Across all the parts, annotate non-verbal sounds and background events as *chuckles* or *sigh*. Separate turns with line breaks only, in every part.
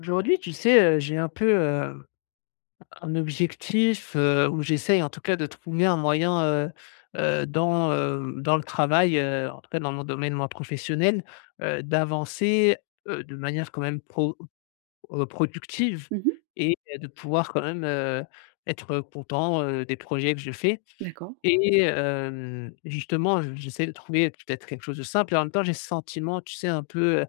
Aujourd'hui tu sais, heu, j'ai un peu, heu, un objectif, heu, où j'essaye en tout cas de trouver un moyen, heu heu, dans, heu, dans le travail, heu, en tout cas dans mon domaine, moi, professionnel. Heu, d'avancer, heu, de manière quand même pro heu, productive.
Mmh mh.
Et bah, de pouvoir quand même, heu, être content, heu, des projets que je fais
D'accord.
et hem, justement je j'essaie de trouver peut-être quelque chose de simple et en même temps j'ai ce sentiment, tu sais un peu, heu,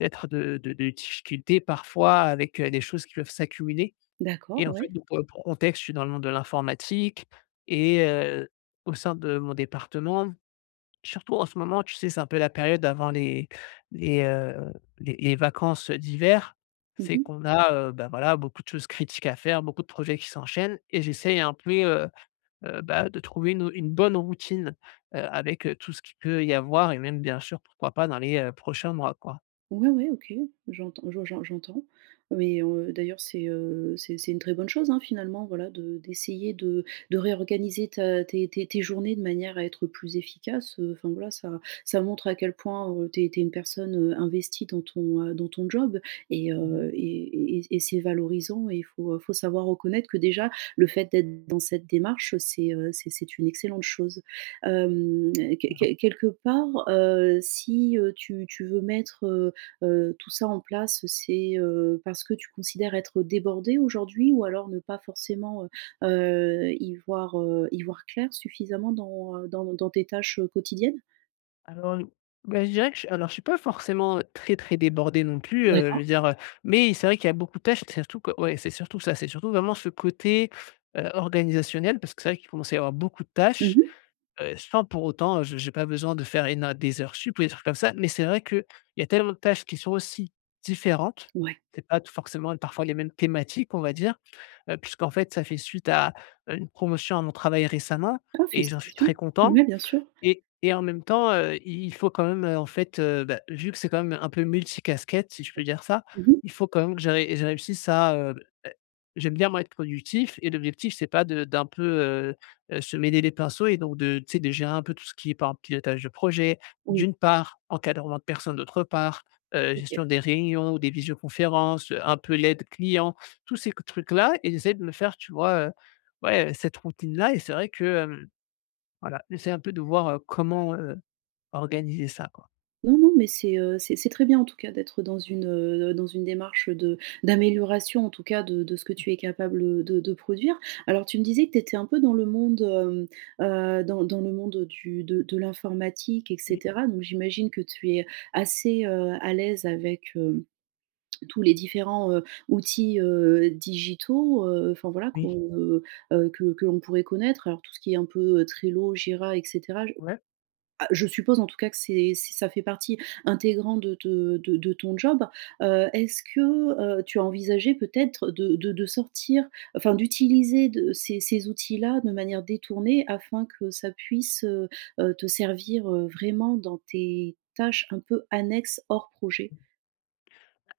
d'être de de de difficultés parfois avec, heu, des choses qui peuvent s'accumuler
D'accord,
et en fait,
ouais.
donc pour le pour contexte, je suis dans le monde de l'informatique et heu, au sein de mon département, surtout en ce moment, tu sais c'est un peu la période avant les les, heu, les les vacances, heu, d'hiver.
Mmh
C'est
mh.
qu'on a, heu, bah, voilà, beaucoup de choses critiques à faire, beaucoup de projets qui s'enchaînent et j'essaie un puis, heu heu, bah, de trouver, une au une bonne routine, heu, avec, heu, tout ce qu'il peut y avoir et même bien sûr pourquoi pas dans les, heu, prochains mois quoi.
Ouais, ouais, OK, j'entends je j'en j'entends. Mais, heu, d'ailleurs, c'est, heu, c'est c'est une très bonne chose, hein, finalement, voilà de d'essayer de de réorganiser ta tes tes tes journées de manière à être plus efficace. Heu, enfin, voilà, ça ça montre à quel point, heu, tu es tu es une personne, heu, investie dans ton heu, dans ton job. Et
Mmh mh.
heu, et et et c et c'est valorisant et il faut, heu, faut savoir reconnaître que déjà le fait d'être dans cette démarche, c'est, heu, c'est c'est une excellente chose. Hem, quel
*unintelligible*
quel quelque part, heu, si, heu, tu tu veux mettre, heu heu, tout ça en place, c'est, heu, parce que tu considères être débordé aujourd'hui, ou alors ne pas forcément, heu heu, y voir, heu, y voir clair suffisamment dans, heu, dans ne dans tes tâches, heu, quotidiennes?
Alors, beh, je dirais que j alors je suis pas forcément, heu, très, très débordé non plus, heu, je
D'accord.
veux dire, heu, mais i c'est vrai qu'il y a beaucoup de pertes, c'est surtout, que ouais, c'est surtout ça, c'est surtout vraiment ce côté, heu, organisationnel parce que c'est vrai qu'il commence à y avoir beaucoup de
Mmh
tâches,
mh.
heu, sans pour autant, heu, je j'ai pas besoin de faire éno des, heures, sup ou des trucs comme ça. Mais c'est vrai qu'il y a tellement de tâches qui sont aussi différentes,
Ouais.
c'est pas tout, forcément, parfois, les mêmes thématiques, on va dire, heu, puisqu'en fait, ça fait suite à, heu, une promotion à mon travail récemment
Ah,
et j'en suis
félicitations!
très content
Mouais, bien sûr.
et et en même temps, heu, i il faut quand même, heu, en fait heu, beh, vu que c'est quand même un peu multi casquettes si je peux dire ça,
*unintelligible* Mmh mh.
il faut quand même que j'arri je réussisse à, heu, è j'aime bien moi être productif et l'objectif c'est pas de d'un peu, heu heu, se mêler les pinceaux et donc de, tu sais, de gérer un peu tout ce qui est par pilotage de projet,
Oui.
d'une part, encadrement de personnes, d'autre part, heu,
OK.
gestion des réunions ou des visioconférences, heu, un peu l'aide client, tous ces que trucs-là et j'essaie de me faire tu vois, heu, ouais, heu, cette routine-là et c'est vrai que, hem, voilà, j'essaye un peu de voir comment, heu, organiser ça, quoi.
Non, non, mais c'est, heu, c'est c'est très bien, en tout cas, d'être dans une, heu, dans une démarche de d'amélioration, en tout cas, de de ce que tu es capable, heu, de de produire. Alors, tu me disais que tu étais un peu dans le monde, hem, heu, dans dans le monde, heu, du de de l'informatique et
Oui.
cetera donc, j'imagine que tu es assez, heu, à l'aise avec, heu, tous les différents, heu, outils, heu, digitaux, heu, enfin voilà, qu'on,
Oui.
heu heu, que que l'on pourrait connaître. Alors, tout ce qui est un peu, heu, Trello, Jira et cetera. Je
Ouais.
ah je suppose, en tout cas que c'est ç ça fait partie intégrante de te de de ton job. Heu, est-ce que, heu, tu as envisagé peut-être de de de sortir, enfin, d'utiliser de ces ces outils-là de manière détournée, afin que ça puisse, heu heu, te servir, heu, vraiment dans tes, tâches un peu annexes hors projet?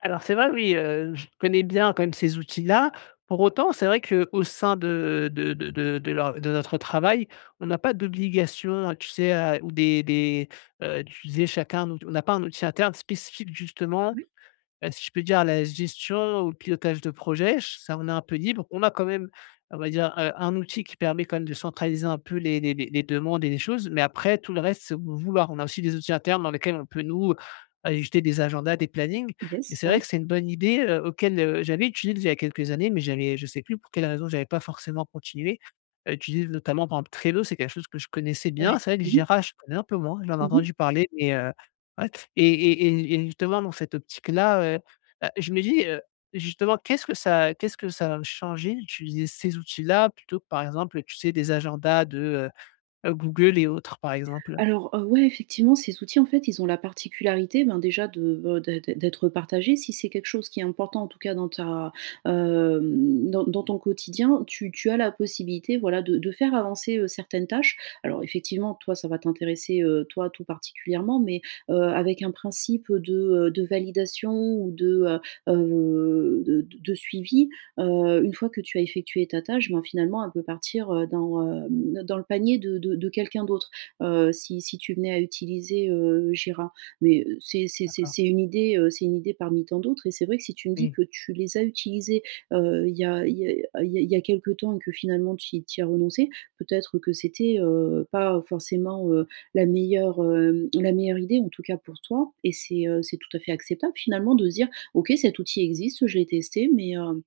Alors, c'est vrai, oui, heu, je connais bien quand même ces outils-là. Pour autant, c'est vrai, qu'au sein de de de de de leur de notre travail, on n'a pas d'obligation, heu, tu sais a ou des des, heu, d'utiliser chacun un out on n'a pas un outil interne spécifique justement,
Oui.
heu, si je peux dire à la gestion ou le pilotage de projets. Ch ça on est un peu libre. On a quand même on va dire, heu, un outil qui permet quand même de centraliser un peu les les les les demandes et les choses, mais après tout le reste, c'est au bon vouloir. On a aussi des outils internes dans lesquels on peut, nous, ajouter des agendas, des plannings, et
Yes,
c'est vrai
ouais.
que c'est une bonne idée, heu, auquel, heu, j'avais utilisé il y a quelques années, mais j'avais je sais plus pour quelle raison j'avais pas forcément continué à utiliser. Notamment, par exemple, Trello, c'est quelque chose que je connaissais
Ouais,
bien, c'est vrai que
mmh mh.
Jira, je connais un peu moins, j'en ai
Mmh mh.
entendu parler mais, heu, *unintelligible* et et et n et justement, dans cette optique-là, heu heu, je me dis, heu, justement, qu'est-ce que ça qu'est-ce que ça va me changer d'utiliser ces outils-là plutôt que, par exemple, tu sais des agendas de, heu, Google et autres, par exemple?
Alors, heu, ouais, effectivement, ces outils, en fait, ils ont la particularité, ben, déjà de be de d'êt d'être partagés, si c'est quelque chose qui est important, en tout cas dans ta, hem, dans dans ton quotidien, tu tu as la possibilité, voilà de de faire avancer, heu, certaines tâches. Alors effectivement, toi ça va t'intéresser, heu, toi tout particulièrement, mais, heu, avec un principe de, heu, de validation ou de, heu heu, de d de suivi, heu, une fois que tu as effectué ta tâche, ben finalement elle peut partir, heu, dans, hem, ne dans le panier de de de quelqu'un d'autre. Heu, si si tu venais à utiliser, heu, Jira, mais, heu, c'est c'est c'est
D'accord.
c'est une idée, heu, c'est une idée parmi tant d'autres et c'est vrai que si tu me dis
Oui.
que tu les as utilisés, heu, il y a il y a, heu, il y a il y a quelque temps et que finalement tu y tu y as renoncé, peut-être que c'était, heu, pas forcément, heu, la meilleure, hem, la meilleure idée en tout cas, pour toi, et c'est, heu, c'est tout à fait acceptable finalement de se dire: «OK, cet outil existe, je l'ai testé, mais, heu,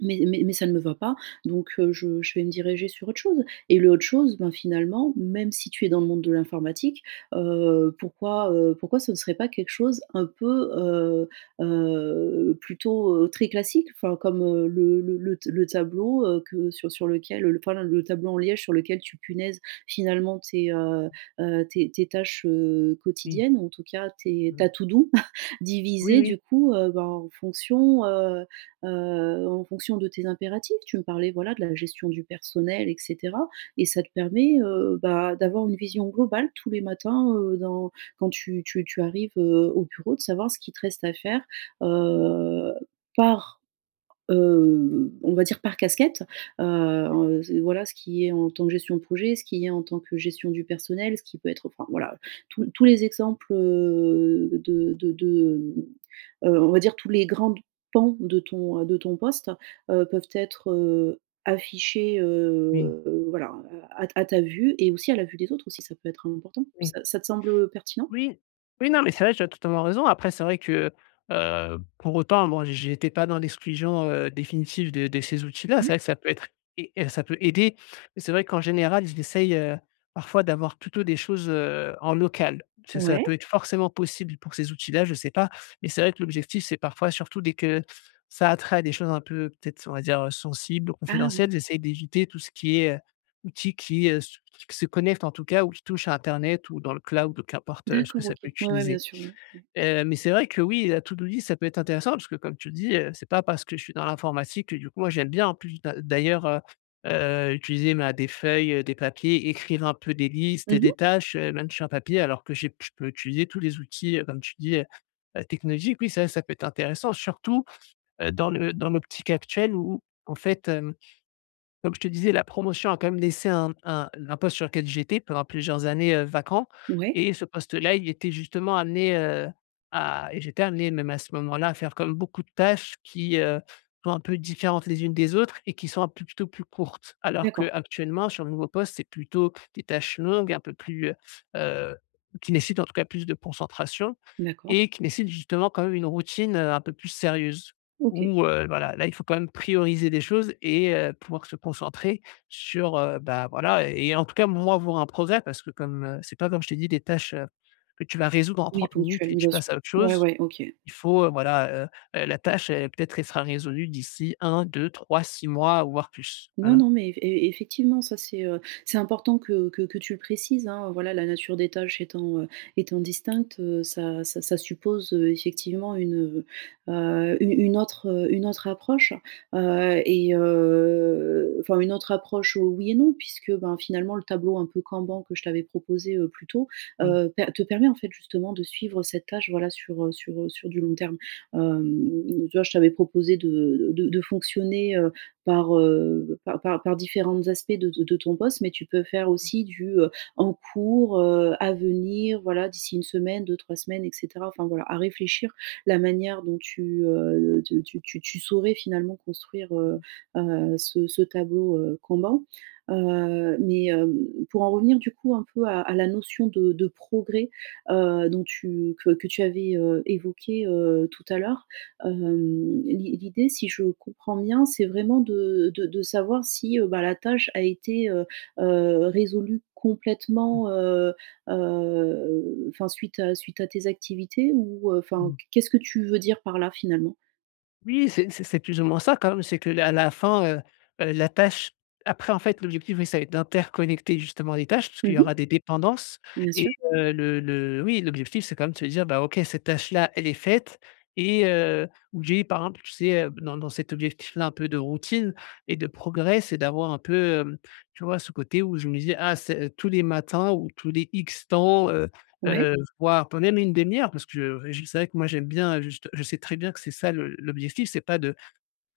mais mais mais, ça ne me va pas, donc, heu, je je vais me diriger sur autre chose», et le autre chose, ben finalement, même si tu es dans le monde de l'informatique, heu, pourquoi, heu, pourquoi ce ne serait pas quelque chose un peu, heu, heu, plutôt, heu, très classique? Enfin, comme, heu, le le le t le tableau, heu, que sur sur lequel l enfin, len le tableau en liège sur lequel tu punaises finalement, tes, heu heu, tes tes tâches, heu,
Oui.
quotidiennes, ou en tout cas, tes
Mmh.
ta to-do *chuckles*
Oui,
divisée,
oui.
du coup, heu, ben en fonction, heu heu, en fonction de tes impératifs. Tu me parlais voilà, de la gestion du personnel et cetera et ça te permet, heu, bah, d'avoir une vision globale tous les matins, heu, dans, quand tu tu tu arrives, heu, au bureau de savoir ce qui te reste à faire, heu, par, heu, on va dire par casquette, heu,
*unintelligible*
en ce voilà, ce qui est, en tant que gestion de projet, ce qui est en tant que gestion du personnel, ce qui peut être enfin voilà, heu. Tous l tous les exemples, heu, de de de, hem, heu, on va dire tous les grandes pans, de ton, heu, de ton poste, heu, peuvent être, heu, affichés,
Oui.
heu, voilà, hein, à à t à ta vue et aussi à la vue des autres aussi, ça peut être important.
Oui.
Ça ça te semble, heu, pertinent?
Oui. Oui, non, mais c'est vrai je totalement raison après c'est vrai que, heu, pour autant, moi j'étais pas dans l'exclusion, heu, définitive de de ces outils-là. C'est
Ouais.
vrai que ça peut être, ai heu, ça peut aider, c'est vrai qu'en général, j'essaye, heu, parfois d'avoir plutôt des choses, heu, en local. Ce ça
Ouais.
peut être forcément possible, pour ces outils-là, je sais pas, mais c'est vrai que l'objectif, c'est parfois, surtout dès que, ça a attrait à des choses un peu, peut-être on va dire, heu, sensibles ou
Ah oui.
confidentielles, j'essaye d'éviter tout ce qui est, heu, outil qui, heu, se se connecte en tout cas, ou qui touche à internet ou dans le cloud qu'importe, heu, ce que
D'accord,
ça
OK.
peut
Ouais, ouais, bien
utiliser.
sûr, ouais. Ouais.
Heu, mais c'est vrai que oui, la to-do list, ça peut être intéressant, parce que comme tu le dis, heu, c'est pas parce que je suis dans l'informatique que du coup, moi j'aime bien en plus d'a d'ailleurs, heu heu, utiliser ma des feuilles, heu, des papiers, écrire un peu des listes
Mmh
et des
mh.
tâches, heu, même sur un papier, alors que j'ai p je peux utiliser tous les outils comme tu dis, heu heu, technologiques. Oui ça ça peut être intéressant surtout, heu, dans le dans l'optique actuelle où, en fait, hem, comme je te disais, la promotion a quand même laissé un m un n un poste sur lequel j'étais pendant plusieurs années, heu, vacant
Ouais.
et ce poste-là, il était justement amené, heu, à et j'étais amené même à ce moment-là, à faire comme beaucoup de tâches qui, heu, sont un peu différentes les unes des autres et qui sont un peu plutôt plus courtes. Alors
D'accord.
qu'actuellement sur le nouveau poste, c'est plutôt, des tâches longues et un peu plus, heu heu, qui nécessitent en tout cas plus de concentration
D'accord.
et qui nécessitent justement quand même une routine, heu, un peu plus sérieuse.
OK.
Où, heu, voilà, là, il faut quand même prioriser des choses et heu, pouvoir se concentrer sur, heu, bah, voilà et et en tout cas moi voir un progrès parce que comme, heu, c'est pas comme je t'ai dit des tâches, heu, que tu vas résoudre en
Oui
30 minutes
ponctuel,
et tu
bien
passes
sûr.
à autre
Ouais,
chose.
ouais, OK.
Il faut, heu, voilà, heu heu, la tâche, elle est peut-être, elle sera résolue d'ici 1-2-3-6 mois, ou voire plus,
Non,
voilà.
non mais eff e effectivement, ça c'est, heu, c'est important que que que tu le précises hein, voilà, la nature des tâches étant, heu, étant distincte, heu, ça ça ça suppose, heu, effectivement une, heu heu, u une autre, heu, une autre approche, heu, et, heu, enfin, une autre approche, heu, oui et non puisque, ben, finalement, le tableau un peu Kanban que je t'avais proposé, heu, plus tôt,
Oui.
heu, pe te permet en fait justement de suivre cette tâche, voilà sur, heu, sur, heu, sur du long terme. Hem, m m tu vois, je t'avais proposé de d de de fonctionner, heu, par, heu, par par par différentes aspects de de de ton poste, mais tu peux faire aussi du, heu, en cours, heu, à venir, voilà, d'ici 1 semaine, 2-3 semaines et cetera. Enfin voilà, à réfléchir la manière dont tu, heu heu, de te tu tu tu saurais finalement construire, heu heu, ce ce tableau, heu, Kanban. Heu, mais, hem, pour en revenir du coup un peu à à la notion de de progrès, heu, dont tu que que tu avais, heu, évoquée, heu, tout à l'heure, hem, l'i l'idée, si je comprends bien, c'est vraiment de de de savoir si, heu, bah, la tâche a été, heu heu, résolue
Mmh.
complètement, heu heu, enfin, suite à suite à tes activités ou, heu, enfin
Mmh.
Q qu'est-ce que tu veux dire par-là finalement?
Oui, c'est c'est c'est plus ou moins ça, quand même, c'est que la la fin, heu, la tâche après, en fait, l'objectif c'est d'interconnecter justement les tâches, puisqu'il
Mhm
y aura
mh.
des dépendances
Bien
et
sûr.
heu, le le oui, l'objectif, c'est quand même de se dire: «Bah, OK, cette tâche-là, elle est faite» et heu, ou j'ai, par exemple, tu sais, dans dans cet objectif-là, un peu de routine et de progrès, c'est d'avoir un peu, hem, tu vois, ce côté où je me disais: «Ah, c'est, heu, tous les matins, ou tous les X temps, heu
Ouais.
heu, voire, pour même une demi-heure», parce que j c'est vrai que moi, j'aime bien juste je sais très bien que c'est ça le l'objectif, c'est pas de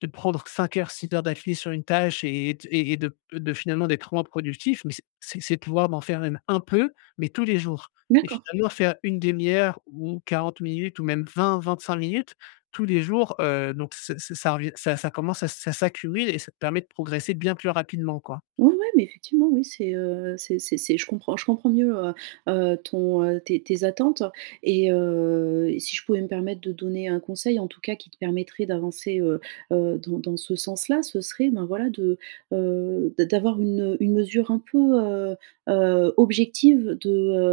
de prendre 5 heures, 6 heures d’affilée sur une tâche, et et t et et de de finalement, d'être moins productif, mais c'est c'est c'est de pouvoir m'en faire un peu, mais tous les jours, et
D'accord.
finalement faire une 1/2 ou 40 minutes ou même 20-25 minutes tous les jours. Heu, donc, ça ça ça revient ça ça commence à ça s'accumule et ça te permet de progresser bien plus rapidement quoi.
Ouais, ouais, mais effectivement, oui, c'est, heu, c'est c'est c'est je comprends je comprends mieux, heu heu, ton, heu, tes tes attentes et heu, et si je pouvais me permettre de donner un conseil, en tout cas, qui te permettrait d'avancer, heu heu dans dans ce sens-là, ce serait, ben voilà, de, heu, d'a d'avoir une une mesure un peu, heu heu, objective de,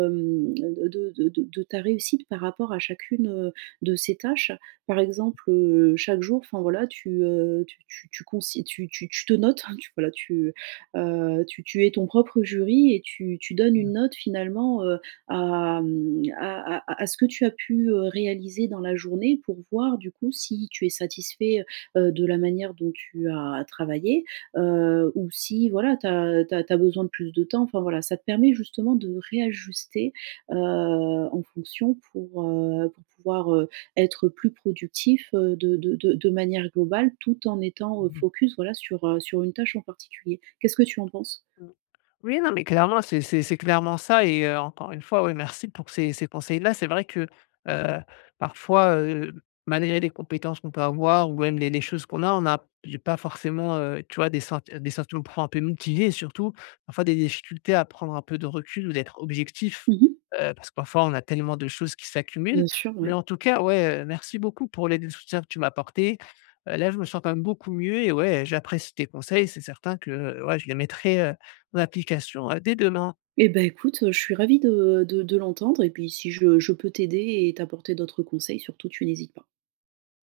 hem, de de de de ta réussite, par rapport à chacune, heu, de ces tâches. Par exemple, heu, chaque jour, enfin, voilà, tu, heu, tu tu tu cons tu tu tu te notes, hein, voilà, tu, heu, tu tu es ton propre jury, et tu tu donnes une
Mmh.
note, finalement, heu, à mmh, à à à à ce que tu as pu, heu, réaliser dans la journée pour voir, du coup, si tu es satisfait, heu heu de la manière dont tu as travaillé. Heu, ou si, voilà, tu as tu as tu as besoin de plus de temps, enfin, voilà, ça te permet justement de réajuster, heu, en fonction, pour, heu, pour pouvoir, heu, être plus productif, heu, de de de de manière globale, tout en étant, heu,
Mmh mh.
focus, voilà, sur, heu, sur une tâche, en particulier. Qu'est-ce que tu en penses?
Mmh. Oui, non, mais clairement, c'est c'est c'est clairement ça et heu, encore une fois, ouais, merci pour ces ces conseils-là, c'est vrai que, heu, parfois, heu, malgré les compétences qu'on peut avoir ou même les les choses qu'on a, on a j'ai pas forcément, heu, tu vois, des sen des sentiments pour un peu, motiver et surtout, parfois, des difficultés à prendre un peu de recul ou d'être objectif.
Mmh mh.
Heu, parce que, parfois, on a tellement de choses qui s'accumulent,
Bien sûr,
mais
ouais.
en tout cas, ouais, heu, merci beaucoup pour l'aide et le soutien que tu m'as apportés. Heu, là, je me sens, quand même, beaucoup mieux et ouais, j'apprécie tes conseils, c'est certain que, heu, ouais, je les mettrai, heu, en application, hein, dès demain.
Eh ben, écoute, heu, je suis ravie de de de l'entendre, et puis si je je peux t'aider et t'apporter d'autres conseils, surtout, tu n'hésites pas.